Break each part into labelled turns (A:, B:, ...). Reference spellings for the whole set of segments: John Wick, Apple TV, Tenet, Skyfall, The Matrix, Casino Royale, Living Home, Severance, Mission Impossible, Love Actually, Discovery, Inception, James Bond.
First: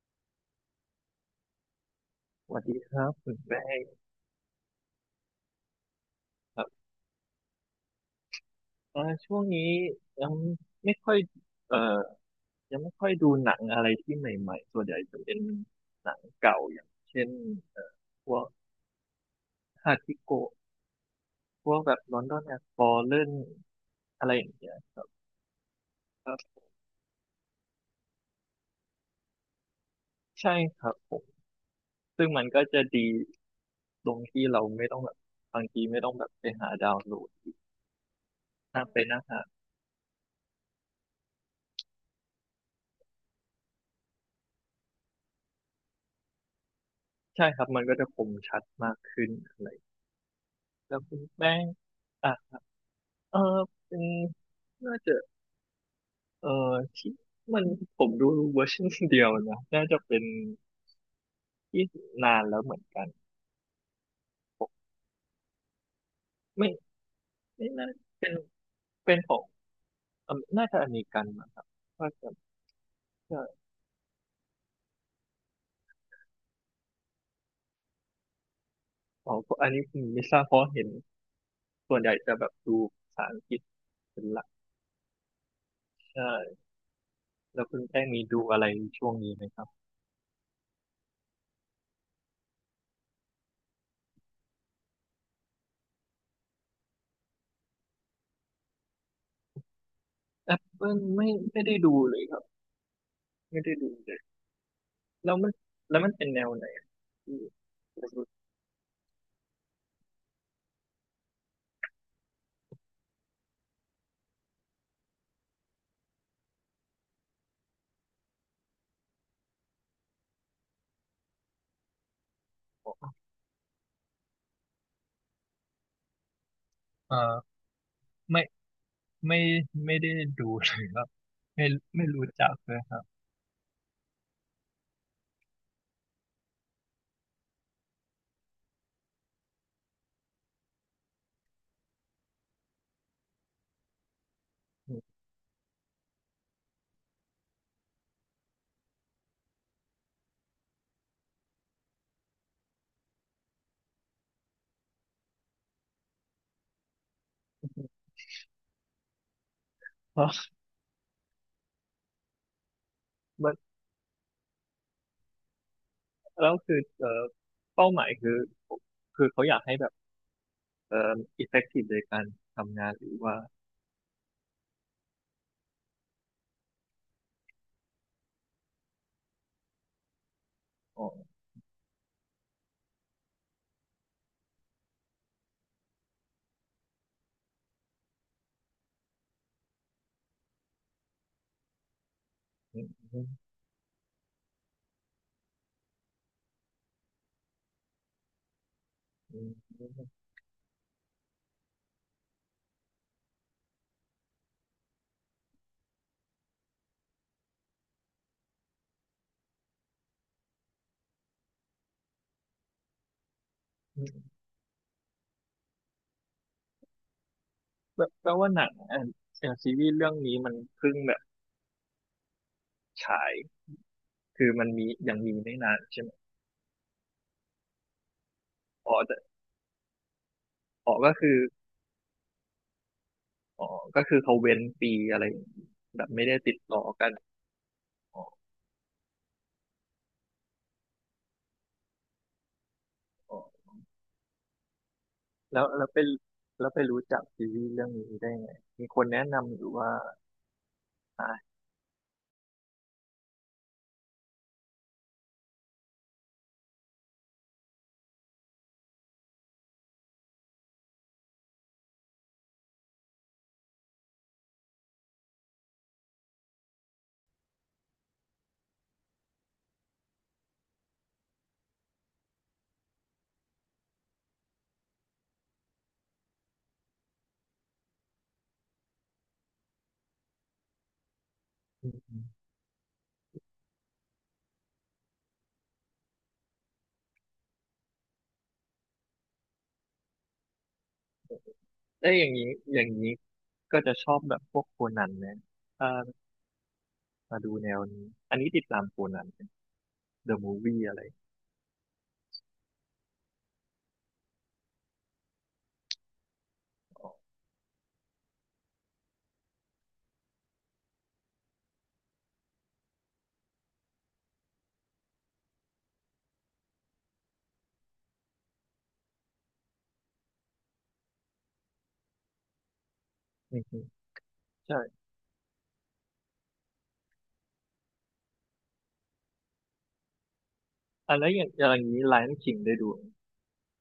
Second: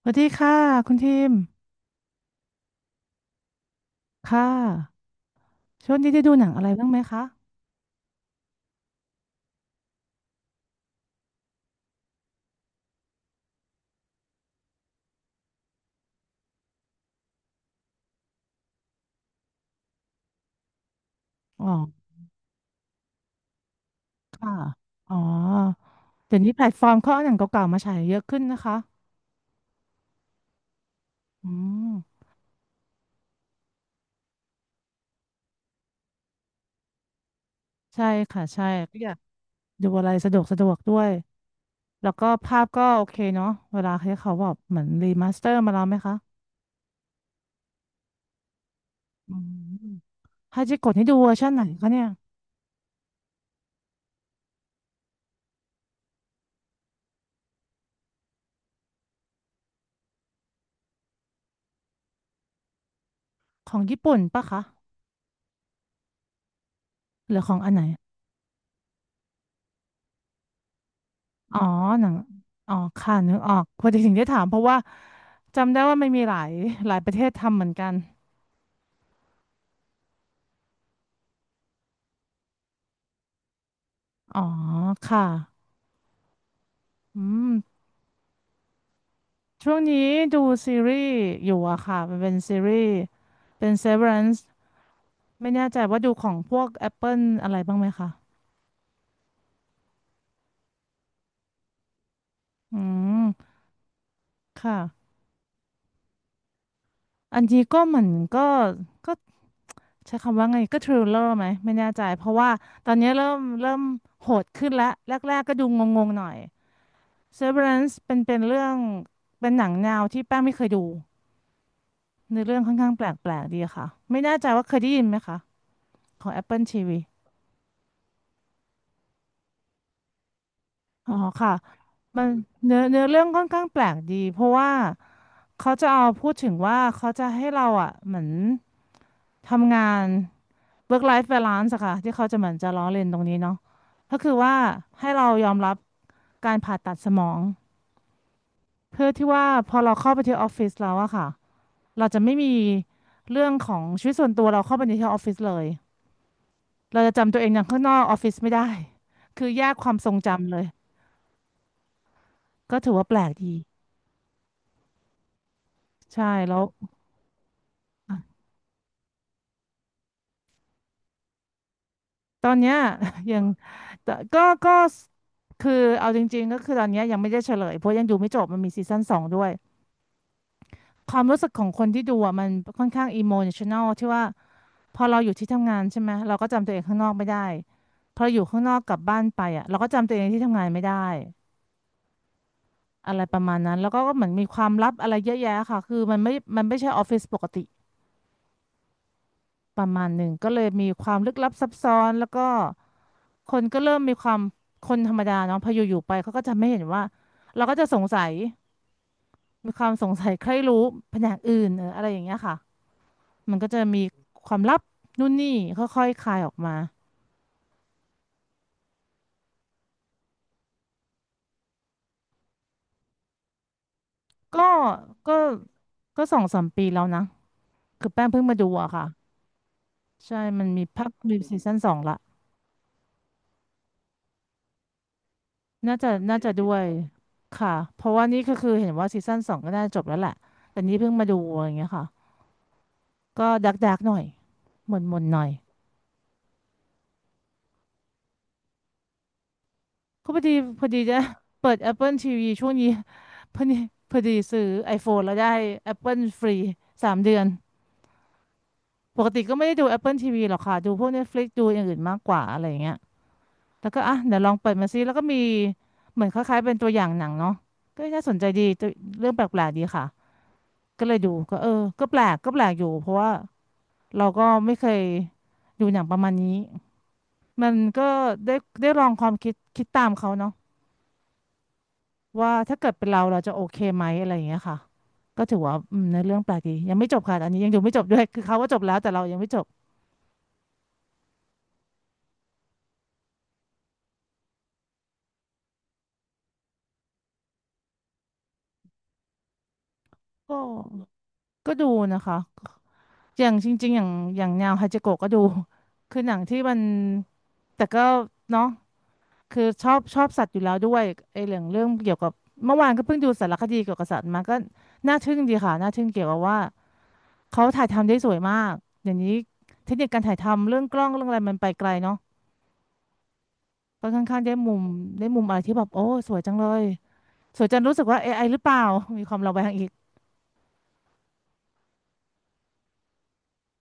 A: สวัสดีค่ะคุณทีม
B: สวัสดีครับคุณแป้ง
A: ค่ะช่วงนี้ได้ดูหนัง
B: ค
A: อะ
B: รั
A: ไร
B: บ
A: บ้างไหมคะ
B: ช่วงนี้ยังไม่ค่อยเอ่อยังไม่ค่อยดูหนังอะไรที่ใหม่ๆส่วนใหญ่จะเป็นหนังเก่าอย่างเช่นเอ่อพวกฮาทิโกะ
A: อ๋
B: พ
A: อ
B: วกแบบลอนดอนแอ f ฟอลเล่นอะไรอย่า
A: ค่ะ
B: งเงี้ยครับ
A: อ๋อ
B: ครั
A: เดี๋ยวนี้
B: บ
A: แพลตฟอร์มเขาเอาหนังเก่าๆมาฉายเยอะขึ้นนะคะ
B: ใช่ครับผม
A: อืม
B: ซึ่งมันก็จะดีตรงที่เราไม่ต้องแบบบางทีไม่ต้องแบบไปหาดาวน์โหลด
A: ใช่ค่ะใช่
B: นั่งไป
A: ก็อยาก
B: นั่งหา
A: ดูอะไรสะดวกสะดวกด้วยแล้วก็ภาพก็โอเคเนาะเวลาที่เขาแบบเหมือนรีมาสเตอร์มาแล้วไหมคะ
B: ใช่ครับมันก็จะคมชัดมากขึ้น
A: อื
B: อะไร
A: มฮาจิโกะ
B: แล้ว
A: นี่ดู
B: คุณ
A: เวอร์ชั
B: แป้
A: นไหน
B: ง
A: คะเนี่ย
B: อ่ะเออเป็นน่าจะ เออที่มันผมดูเวอร์ชันเดียวนะ น่าจะเป็นที่นานแล้วเหมือนกัน
A: ของญี่ปุ่นปะ
B: ผ
A: คะ
B: มไม่
A: หรือของ
B: ไม่
A: อันไหน
B: น่าเป็นเป็นของอเมน่าจะอเมริกันนะ
A: อ๋
B: ค
A: อ
B: รับ
A: หนั
B: ว่า
A: ง
B: จะ
A: อ๋อ ค่ะ นึก
B: จะ
A: ออกพอดีถึงได้ถามเพราะว่าจำได้ว่ามันมีหลายหลายประเทศทำเหมือนกัน
B: อ๋อเพราะอันนี้ผมไม่ทราบเพราะเห็นส่วนใหญ่จะแบบดูภาษาอังกฤษเป็น
A: อ๋
B: ห
A: อ
B: ลัก
A: ค่ะ
B: ใช่
A: อืม
B: แล้วคุณแป้งมีดูอะไรช่วงนี้ไหมครับ
A: ช่วงนี้ดูซีรีส์อยู่ค่ะมันเป็นซีรีส์เป็น Severance ไม่แน่ใจว่าดูของพวก Apple อะไรบ้างไหมคะ
B: แอปเปิลไม่ได้ดูเลยครับ
A: อืม
B: ไม่ได้ดูเลย
A: ค่ะ
B: แล้วมันแล้วมันเป็นแนวไหนที่
A: อันนี้ก็เห
B: คุ
A: มื
B: ณ
A: อน
B: รู้สึก
A: ก็ก็ใช้คำว่าไงก็ทริลเลอร์ไหมไม่แน่ใจเพราะว่าตอนนี้เริ่มโหดขึ้นแล้วแรกๆก็ดูงงๆหน่อย Severance เป็นเรื่องเป็นหนังแนวที่แป้งไม่เคยดูในอเรื่องค่อนข้างแป
B: ว่า
A: ลกๆดีค่ะไม่แน่ใจว่าเคยได้ยินไหมคะของ Apple TV
B: เออไม่ไม่ไม่ได้ดูเลยครับ
A: อ๋อค่ะ
B: ไม่ไม่
A: มั
B: รู้
A: น
B: จักเล
A: เนื้
B: ย
A: อ
B: ครั
A: เนื้อ
B: บ
A: เรื่องค่อนข้างแปลกดีเพราะว่าเขาจะเอาพูดถึงว่าเขาจะให้เราเหมือนทำงาน work life balance ค่ะที่เขาจะเหมือนจะล้อเลียนตรงนี้เนาะก็คือว่าให้เรายอมรับการผ่าตัดสมองเพื่อที่ว่าพอเราเข้าไปที่ออฟฟิศแล้วค่ะ เราจะไม่มีเรื่องของชีวิตส่วนตัวเราเข้าไปในที่ออฟฟิศเลยเราจะจำตัวเองอย่างข้างนอกออฟฟิศไม่ได้คือแยกความทร
B: เพ
A: ง
B: ราะ
A: จำเลยก็ถือว่าแปลก
B: มั
A: ดี
B: น
A: ใช่
B: แล้ว
A: แล้ว
B: คือเป้าหมาย
A: อ่ะ
B: คือคือเขาอยากให้แบบเอ่อ effective ในการ
A: ตอนเนี้ย
B: ทำงานหรือ ว่า
A: ยังแต่ก็ก็คือเอาจริงๆก็คือตอนเนี้ยยังไม่ได้เฉลยเพราะยังดูไม่จบมันมีซีซั่นสองด้วย
B: อ๋อ
A: ความรู้สึกของคนที่ดูมันค่อนข้างอิโมชัน a ลที่ว่าพอเราอยู่ที่ทำงานใช่ไหมเราก็จำตัวเองข้างนอกไม่ได้พออยู่ข้างนอกกลับบ้านไปเราก็จำตัวเองที่ทำงานไม่ได้
B: อืม
A: อะ
B: อื
A: ไร
B: ม
A: ประมาณนั้นแล้วก็ก็เหมือนมีความลับอะไรเยอะแยะค่ะคือมันไม่ใช่ออฟฟิศปกติ
B: อืม
A: ป
B: อื
A: ระมา
B: ม
A: ณหนึ่งก็เลยมีความลึกลับซับซ้อนแล้วก็คนก็เริ่มมีความคนธรรมดาเนาะพออยู่ๆไปเขาก็จะไม่เห็นว่าเราก็จะสงสัยมีความสงสัยใครรู้แผนกอื่นเอออะไรอย่างเงี้ยค่ะมันก็จะมี
B: อืม
A: ความลับนู่นนี่ค่อยๆคลายออกมา
B: แปลว่าหนังอ่ะเอย่างซีรีส์เรื่องนี้มันเพิ่งแบบฉายคือ
A: ก็
B: มันมียัง
A: ก็
B: มีไม่นานใช่ไหม
A: ก็สองสามปีแล้วนะคือแป้งเพิ่งมาดู
B: อ๋อ
A: ค่ะ
B: แต่
A: ใช่มันมี
B: อ๋อ
A: ภา
B: ก็
A: ค
B: คือ
A: มีซีซั่นสองละ
B: อ๋อก็คือเขาเว้นปีอะไรอย่างงี้แบบไม่ได้
A: น่าจะ
B: ติด
A: ด้ว
B: ต่อ
A: ย
B: กัน
A: ค่ะเพราะ
B: อ๋อ
A: ว่านี่ก็คือเห็นว่าซีซั่นสองก็น่าจะจบแล้วแหละแต่นี่เพิ่งมาดูอย่างเงี้ยค่ะ
B: อ๋อ
A: ก็ดักดักหน่อยหม่นหม่นหน่อย
B: แล้วแล้วไปแล้วไปรู้จักซีรีส์เรื่องนี้ได้ไงมีคนแนะนำหรือว่า
A: ก็พอดีจะ
B: อ่า
A: เปิด Apple TV ช่วงนี้ พอดีพอดีซื้อ iPhone แล้วได้ Apple ฟรี3 เดือนปกติก็ไม่ได้ดู Apple TV หรอกค่ะดูพวก Netflix ดูอย่างอื่นมากกว่าอะไรอย่างเงี้ยแล้วก็เดี๋ยวลองเปิดมาซิแล้วก็มีเหมือนคล้ายๆเป็นตัวอย่างหนังเนาะก็น่าสนใจดีตัวเรื่องแปลกๆดีค่ะ ก็เลยดูก็เออก็แปลกอยู่เพราะว่าเราก็ไม่เคยดูหนังประมาณนี้มันก็ได้ได้ลองความคิดตามเขาเนาะว่าถ้าเกิดเป็นเราเราจะโอเคไหมอะไรอย่างเงี้ยค่ะก็ถือว่าอืมในอเรื่องแปลกดียังไม่จบค่ะอันนี้ยังดูไม่จบด้วยคือเขาว่าจบแล้วแต่เรายังไม่จบ
B: เอ้ยอย่างนี้ ก็จะชอบแบบพวกโคนันนะถ้ามาดูแนวนี้ อันนี้ติดตามโคนันเดอะมู
A: ก็
B: ฟวี่อะไร
A: ก็ดูนะคะอย่างจริงๆอย่างแนวฮาจิโกะก็ดู คือหนังที่มัน
B: อ๋อ
A: แต่ก็เนาะ คือชอบสัตว์อยู่แล้วด้วยไอ้เรื่องเกี่ยวกับเมื่อวานก็เพิ่งดูสารคดีเกี่ยวกับสัตว์มาก็น่าทึ่งดีค่ะน่าทึ่งเกี่ยวกับว่าเขาถ่ายทำได้สวยมากอย่างนี้เทคนิคการถ่ายทำเรื่องกล้องเรื่องอะไรมันไปไกลเนาะ
B: อืม
A: ก็ค่อนข้างได้
B: ๆ
A: มุ
B: ใช่
A: มได้มุมอะไรที่แบบโอ้สวยจังเลยสวยจนรู้สึกว่า AI หรือเปล่า มีความระแวงอีก
B: อันแล้วอย่างนี้ไล o n i ิงได้ดูไหม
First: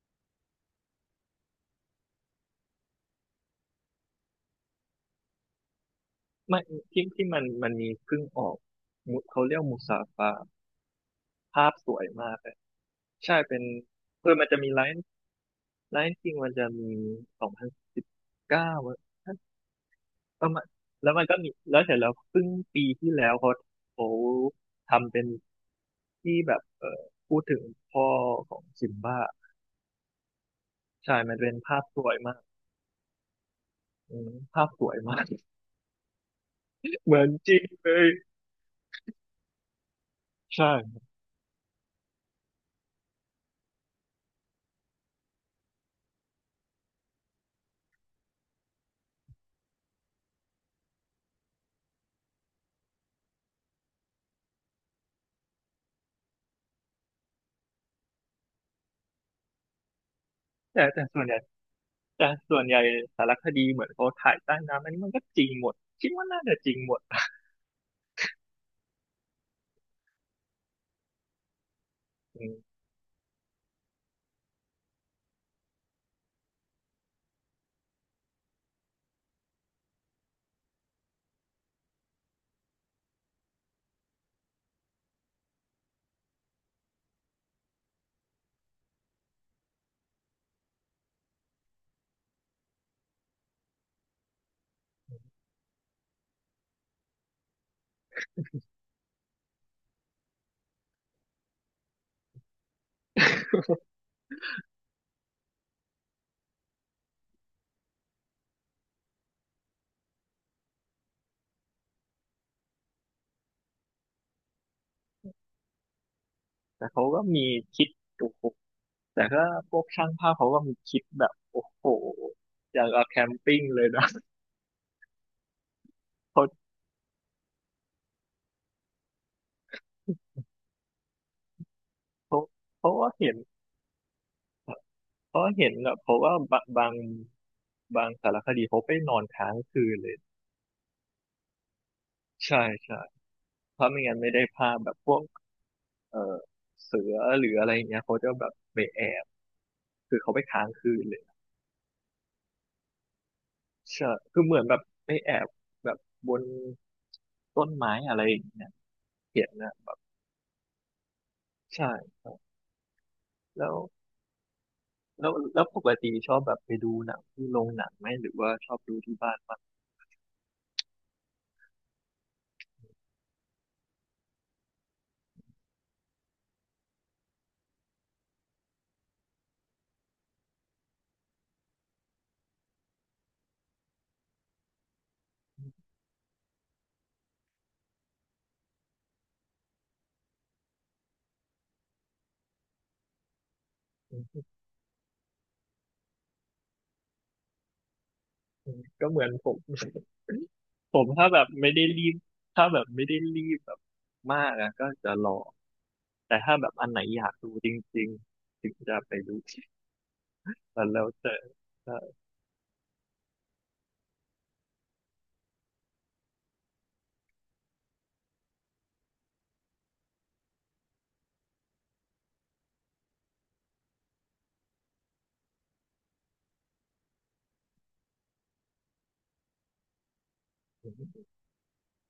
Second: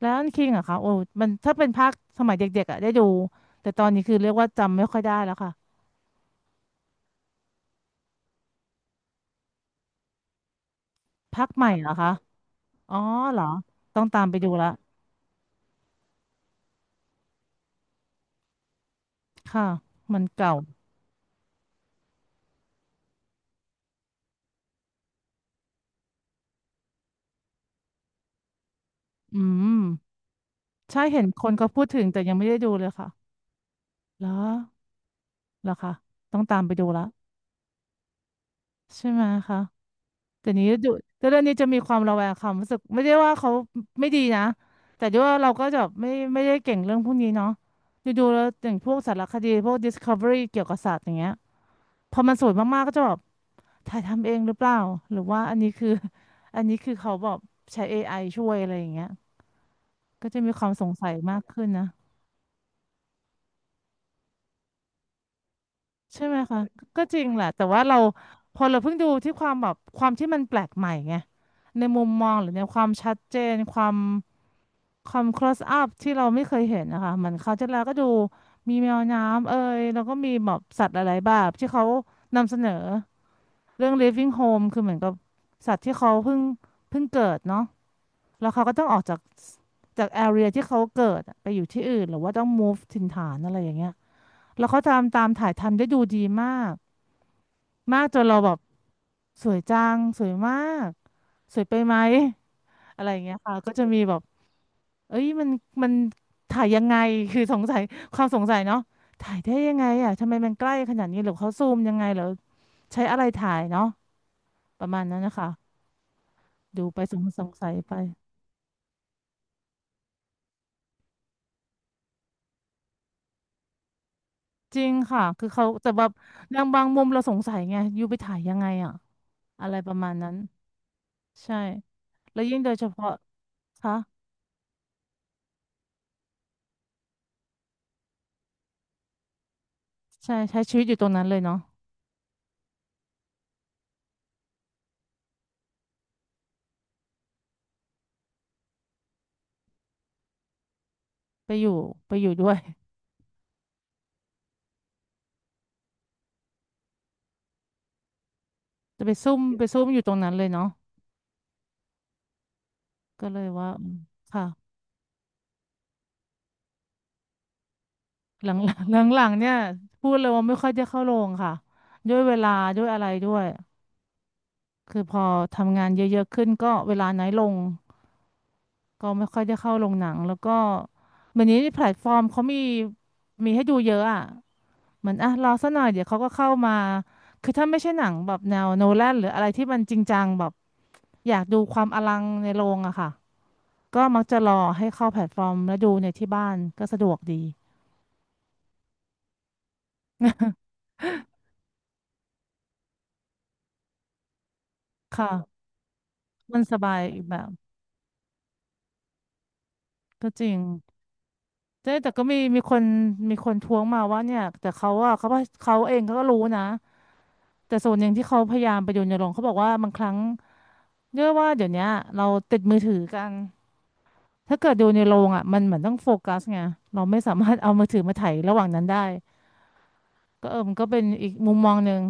A: แล้วคิงค่ะโอ้มันถ้าเป็นภาคสมัยเด็กๆได้ดูแต่ตอนนี้คือเรียกว่าจำไม่ค่อยได้แล้วค่ะ
B: ไม่ที่มันมีเพิ่งออกมุเขาเรียกมูซาฟา
A: ภาคให
B: ภา
A: ม่
B: พ
A: เหร
B: ส
A: อ
B: วย
A: คะ
B: มากเลย
A: อ๋อ
B: ใช่
A: เหรอ
B: เป็น
A: ต้องตามไป
B: มั
A: ดู
B: นจะ
A: ละ
B: มีไล o n คิงมันจะมี2019
A: ค่ะมัน
B: ประ
A: เก่า
B: มาณแล้วมันก็มีแล้วเสร็จแล้วเพิ่งปีที่แล้วเขาทำเป็นที่แบบพูดถึงพ่อของซิมบ้า
A: อืม ใช่
B: ใช่
A: เห็น
B: มัน
A: ค
B: เป็
A: น
B: น
A: เขา
B: ภา
A: พู
B: พ
A: ด
B: ส
A: ถึง
B: วย
A: แต่ยั
B: มา
A: ง
B: ก
A: ไม่ได้ดูเลยค่ะ
B: อื
A: เหร
B: ม
A: อ
B: ภาพสวยมาก
A: เหรอคะต้องตามไปดู ละ
B: เหมือนจริงเลย
A: ใช่ไหมคะแต่นี้ดู
B: ใช่
A: แต่เรื่องนี้จะมีความระแวงความรู้สึกไม่ได้ว่าเขาไม่ดีนะแต่ด้วยว่าเราก็จะไม่ไม่ได้เก่งเรื่องพวกนี้เนาะดูแล้วอย่างพวกสารคดีพวก Discovery เกี่ยวกับสัตว์อย่างเงี้ยพอมันสวยมากๆก็จะแบบถ่ายทำเองหรือเปล่าหรือว่าอันนี้คือ อันนี้คือเขาแบบใช้ AI ช่วยอะไรอย่างเงี้ยก็จะมีความสง
B: แต่
A: สัย
B: ส่วนใหญ่
A: มากขึ้นนะ
B: แต่ส่วนใหญ่สารคดีเหมือนเขาถ่ายใต้น้ำอันนี้มันก็จริงหมด คิด
A: ใช่
B: ว่า
A: ไหม
B: น่าจะ
A: คะ
B: จริงหมด
A: ก็จริงแหละ แต่ว่าเราพอเราเพิ่งดูที่ความแบบความที่มันแปลกใหม่ไง ในมุมมอง
B: อื
A: หรือ
B: ม
A: ในความชัดเจนความ close up ที่เราไม่เคยเห็นนะคะเหมือนเขาวที่แล้วก็ดูมีแมวน้ำเอ่ยแล้วก็มีแบบสัตว์หลายๆแบบที่เขานำเสนอเรื่อง Living Home คือเหมือนกับสัตว์ที่เขาเพิ่งเกิดเนาะแล้วเขาก็ต้องออกจาก area ที่เขาเกิดอะไปอยู่ที่อื่นหรือว่าต้อง move ถิ่นฐานอะไรอย่างเงี้ยแล้วเขาทำตามถ่ายทำได้ดูดีมากมากจนเราแบบ สวยจังสวยมากสวยไปไหมอะไรอย่างเงี้ย ค่ะก็จะมีแบบเอ้ยมันถ่ายยังไงคือสงสัยความสงสัยเนาะถ่ายได้ยังไงอ่ะทำไมมันใกล้ขนาดนี้หรือเขาซูมยังไงหรือใช้อะไรถ่ายเนาะประมาณนั้นนะคะดู
B: แต่
A: ไป
B: เขา
A: ส
B: ก็
A: งส
B: มี
A: งสัย
B: คิด
A: ไป
B: โอ้โหแต่ก็พวกช่างภาพเขาก็มีคิดแบบโอ้โหอย่างกับแคมปิ้งเลยนะ
A: จริงค่ะคือเขาแต่แบบ
B: เขา
A: อย่างบางมุมเราสงสัยไงอยู่ไปถ่ายยังไงอ่ะอะไรประมาณนั้นใช่
B: เขา
A: แล้วยิ่งโดยเฉ
B: เขาก็
A: พาะ
B: เห็น
A: คะ
B: แบบเขาก็บางสารคดีเขาไปนอนค้างคืนเลย
A: ใช่ใช้ชีวิตอยู่ตรงนั้นเลยเนาะ
B: ใช่ใช่เพราะไม่งั้นไม่ได้ภาพแบบพวก เออเสือหรืออะไรอย่างเงี้ยเขาจะแบบไปแอบคือเขาไปค้างคืนเลย
A: ไปอยู่ไปอยู่ด้วย
B: ใช่คือเหมือนแบบไปแอบแบบบนต้นไม้อะไรอย่างเงี้ย
A: จะไปซุ่ม
B: เห็น
A: ไป
B: นะ
A: ซุ่มอยู่ตรงนั้นเลยเนาะ
B: ใช่ครับ
A: ก็เลยว่า
B: แล้ว
A: อืมค่ะ
B: แล้วปกติชอบแบบไปดูหนังที่โรงหนังไหมหรือ
A: ห
B: ว่า
A: ลังห
B: ชอบดู
A: ลัง
B: ที่
A: หลัง
B: บ้าน
A: ๆเนี่ย
B: มาก
A: พูดเลยว่าไม่ค่อยจะเข้าโรงค่ะด้วยเวลาด้วยอะไรด้วยคือพอทำงานเยอะๆขึ้นก็เวลาน้อยลงก็ไม่ค่อยได้เข้าโรงหนังแล้วก็วันนี้แพลตฟอร์มเขามีมีให้ดูเยอะอ่ะเหมือนอ่ะรอสักหน่อยเดี๋ยวเขาก็เข้ามาคือถ้าไม่ใช่หนังแบบแนวโนแลนหรืออะไรที่มันจริงจังแบบอยากดูความอลังในโรงอะค่ะ ก็
B: อื
A: มักจะ
B: ม
A: รอให้เข้าแพลตฟอร์มแล้วดูในที่บ้านก็สะดวกดี
B: อืมก็เหมือนผม ผมถ้าแบบไม่ได้รีบถ้าแบบไม่ได้รีบแบบมากอะก็จะรอ
A: ค่ะ
B: แต่ถ้า
A: มัน
B: แบบ
A: ส
B: อัน
A: บา
B: ไหน
A: ยอี
B: อ
A: ก
B: ยาก
A: แบ
B: ดู
A: บ
B: จริงๆถึงจะไปดู
A: ก็จริง
B: แล้วแล้วแต่
A: แต่
B: ใช่
A: แต่ก็มีคนมีคนท้วงมาว่าเนี่ยแต่เขาอะเขาว่าเขาเองเขาก็รู้นะแต่ส่วนหนึ่งที่เขาพยายามไปดูในโรงเขาบอกว่าบางครั้งเนื่องว่าเดี๋ยวเนี้ยเราติดมือถือกันถ้าเกิดดูในโรงอะมันเหมือนต้องโฟกัสไงเราไม่สามารถเอามือถือมาถ่ายระหว่างนั้นได้ก็เออมันก็เป็นอีกมุมมองหนึ่ง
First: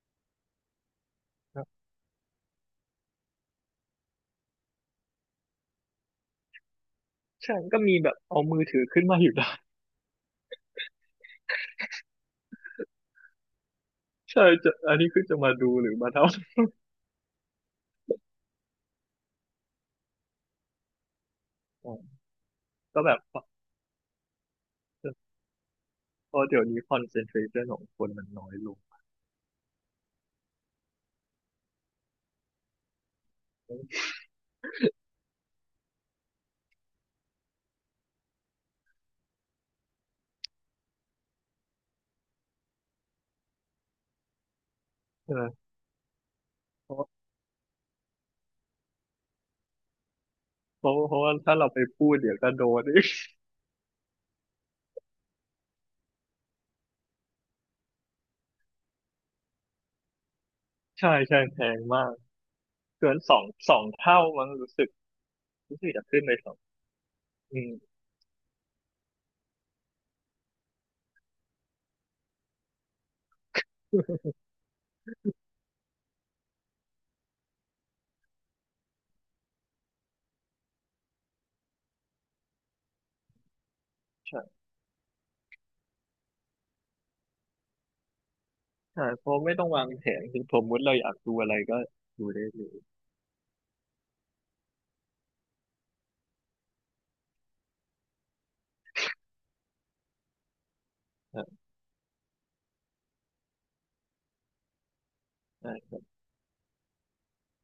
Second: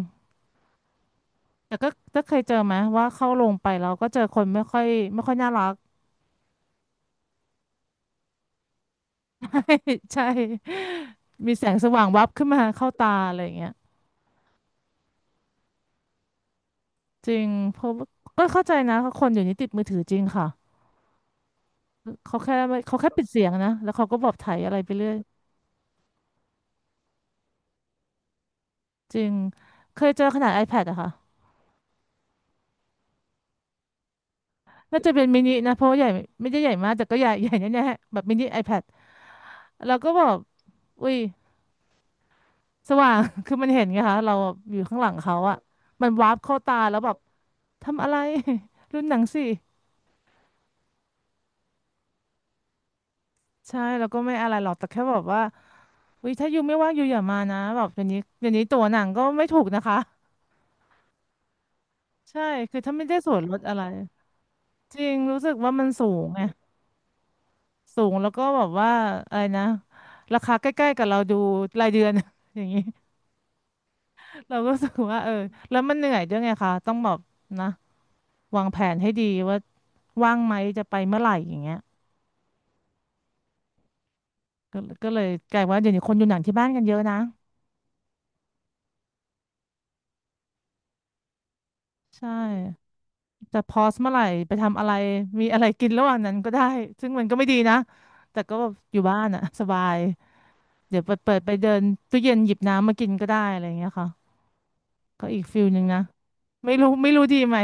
A: แต่ก็ถ้าเคยเจอไหมว่าเข้าโรงไปเราก็เจอคนไม่ค่อยน่ารัก
B: ใช่ก็มีแบบเอามือถือขึ้นมาอยู่ได้
A: ใช่ มีแสงสว่างวับขึ้นมาเข้าตาอะไรอย่างเงี้ย
B: ใช่จะอันนี้คือจะมาดูหรือมาเท่า
A: จริงเพราะว่าก็เข้าใจนะคนอยู่นี้ติดมือถือจริงค่ะ
B: อ๋อ
A: เขาแค่ไม่เขา
B: ก็
A: แค่
B: แบบ
A: ปิดเสียงนะแล้วเขาก็บอกถ่ายอะไรไปเรื่อย
B: เพราะเดี๋ยวนี้คอนเซนเทรชันของคนมันน้อยลง
A: จริงเคยเจอขนาด iPad อะค่ะน่าจะเป็นมินินะเพราะว่าใหญ่ไม่ได้ใหญ่มากแต่ก็ใหญ่ใหญ่แน่ๆแบบมินิ iPad แล้วก็แบอกอุ้ยสว่าง คือมันเห็นไงคะเราอยู่ข้างหลัง
B: ใช่
A: เขา
B: ไหม
A: อะมันวาร์ปเข้าตา
B: เพ
A: แล้ว
B: ราะ
A: แบบทำอะไร รุ่นหนังสิ
B: เพราะว่าถ้าเราไปพูดเดี๋ยวก็โดนอีก
A: ใช่แล้วก็ไม่อะไรหรอกแต่แค่แบบว่า อุ้ยถ้ายูไม่ว่างยูอย่ามานะแบบเดี๋ยวนี้ตั๋วหนังก็ไม่ถูกนะคะ
B: ใช่ใช่แพงมาก
A: ใช่คือถ้าไม่
B: เกิ
A: ได้
B: น
A: ส่วนลด
B: ส
A: อะ
B: อ
A: ไร
B: งเท่ามั้งรู้สึก
A: จริงรู้สึกว่า
B: รู้
A: มัน
B: สึกจะ
A: สู
B: ขึ้น
A: ง
B: ไป
A: ไง
B: สองอืม
A: สูงแล้วก็แบบว่าอะไรนะราคาใกล้ๆกับเราดูรายเดือน อย่างนี้เราก็รู้สึกว่าเออแล้วมันเหนื่อยด้วยไงคะต้องแบบนะวางแผนให้ดีว่าว่างไหมจะไปเมื่อไหร่อย่างเงี้ย
B: ใช่
A: ก็เลยกลายว่าเดี๋ยวนี้คนดูหนังที่บ้านกันเยอะนะ
B: ใช่เพราะไม่ต้องวางแผนถึงสมมติเราอยากดูอะไรก็ดู
A: ใช่
B: ได้เลย
A: จะพอสเมื่อไหร่ไปทำอะไรมีอะไรกินระหว่างนั้นก็ได้ซึ่งมันก็ไม่ดีนะแต่ก็แบบอยู่บ้านอะสบายเดี๋ยวเปิดไป
B: ใช่
A: เดินตู้เย็นหยิบน้ำมากินก็ได้อะไรอย่างเงี้ยค่ะก็อีกฟิลหนึ่ง
B: ใช่
A: นะไม่รู้ดีไหม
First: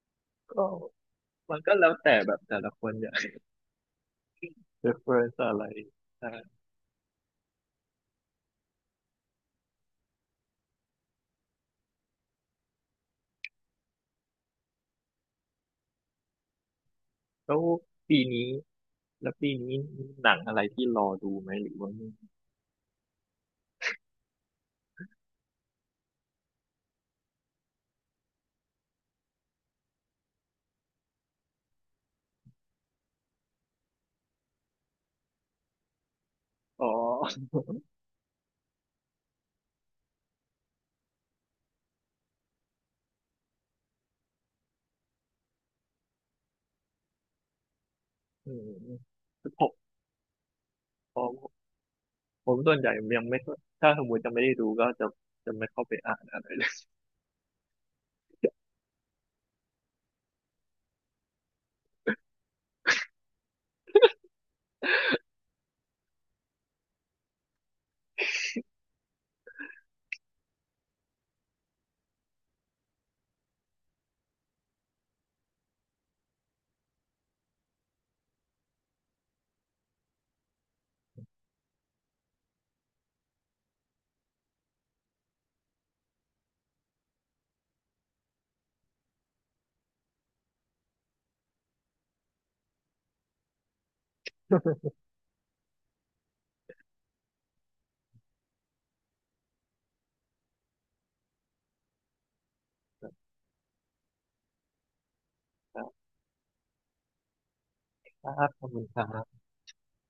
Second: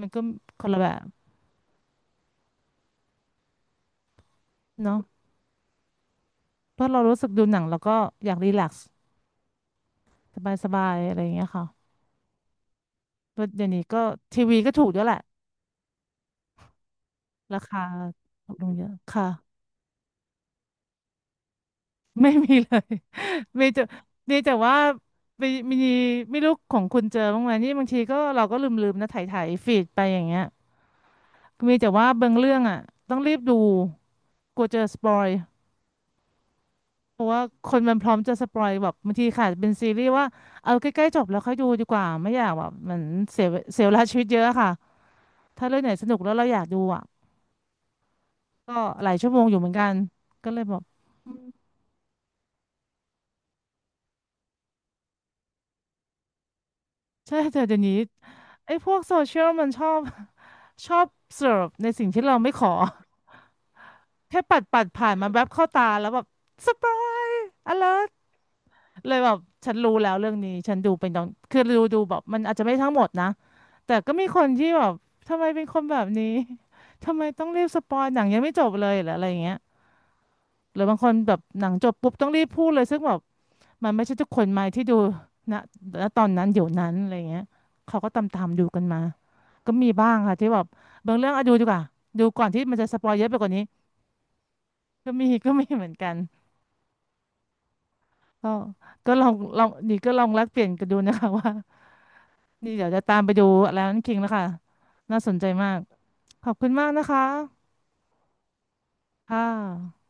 A: มันก็ค
B: ก็
A: นละแบบ
B: มันก็แล้วแต่แบบแต่ละคนอยาก
A: เนาะ
B: reference อะไรใช่
A: เพราะเรารู้สึกดูหนังแล้วก็อยากรีแลกซ์สบายสบายอะไรอย่างเงี้ยค่ะเพราะเดี๋ยวนี้ก็ทีวีก็ถูกด้วยแหละ
B: แล้
A: รา
B: ว
A: คา
B: ปีนี้
A: ถูกลงเยอะค่ะ
B: แล้วปีนี้มีหนังอะไรที่รอดูไหมหรือว่าไม่
A: ไม่มีเลย มีแต่ดีแต่ว่ามีมีไม่รู้ของคุณเจอบ้างไหมนี่บางทีก็เราก็ลืมๆนะถ่ายฟีดไปอย่างเงี้ยมีแต่ว่าบางเรื่องอ่ะต้องรีบดูกลัวเจอสปอย
B: อ๋อ
A: เพราะว่าคนมันพร้อมจะสปอยแบบบางทีค่ะเป็นซีรีส์ว่าเอาใกล้ๆจบแล้วค่อยดูดีกว่าไม่อยากแบบเหมันเสียเสียเวลาชีวิตเยอะอะค่ะถ้าเรื่องไหนสนุกแล้วเราอยากดูอ่ะ
B: อื
A: ก็
B: ม
A: หลายชั่วโมงอยู่
B: ผ
A: เหมือ
B: ม
A: นกันก็เลยบอก
B: ผมผมส่วนใหญ่ยังไม่ค่อยถ้าสมมติจะไม่ได้ดูก็จะไม่เข้าไปอ่านอะไรเลย
A: ใช่แต่เดี๋ยวนี้ไอ้พวกโซเชียลมันชอบเสิร์ฟในสิ่งที่เราไม่ขอ แค่ปัดผ่านมันแวบเข้าตาแล้วแบบสปาร์อเลิร์เลยแบบฉันรู้แล้วเรื่องนี้ฉันดูเป็นตอนคือดูแบบมันอาจจะไม่ทั้งหมดนะแต่ก็มีคนที่แบบทำไมเป็นคนแบบนี้ ทำไมต้องรีบสปอยหนังยังไม่จบเลยหรืออะไรอย่างเงี้ยหรือบางคนแบบหนังจบปุ๊บต้องรีบพูดเลยซึ่งแบบมันไม่ใช่ทุกคนไหมที่ดูณตอนนั้นเดี๋ยวนั้นอะไรอย่างเงี้ยเขาก็ตามดูกันมาก็มีบ้างค่ะที่แบบบางเรื่องอะดูดีกว่าดูก่อนที่มันจะสปอยเยอะไปกว่านี้ก็มี ก็มีเหมือนกัน ก็ก็ลองลองดีก็ลองแลกเปลี่ยนกันดูนะคะ ว่านี่เดี๋ยวจะตามไปดูแล้วนั่นคิงแล้วค่ะน่าสนใจมา
B: ค
A: ก
B: รับ
A: ขอบคุณมากนะคะ
B: ขอบคุณครั
A: ค่
B: บ
A: ะ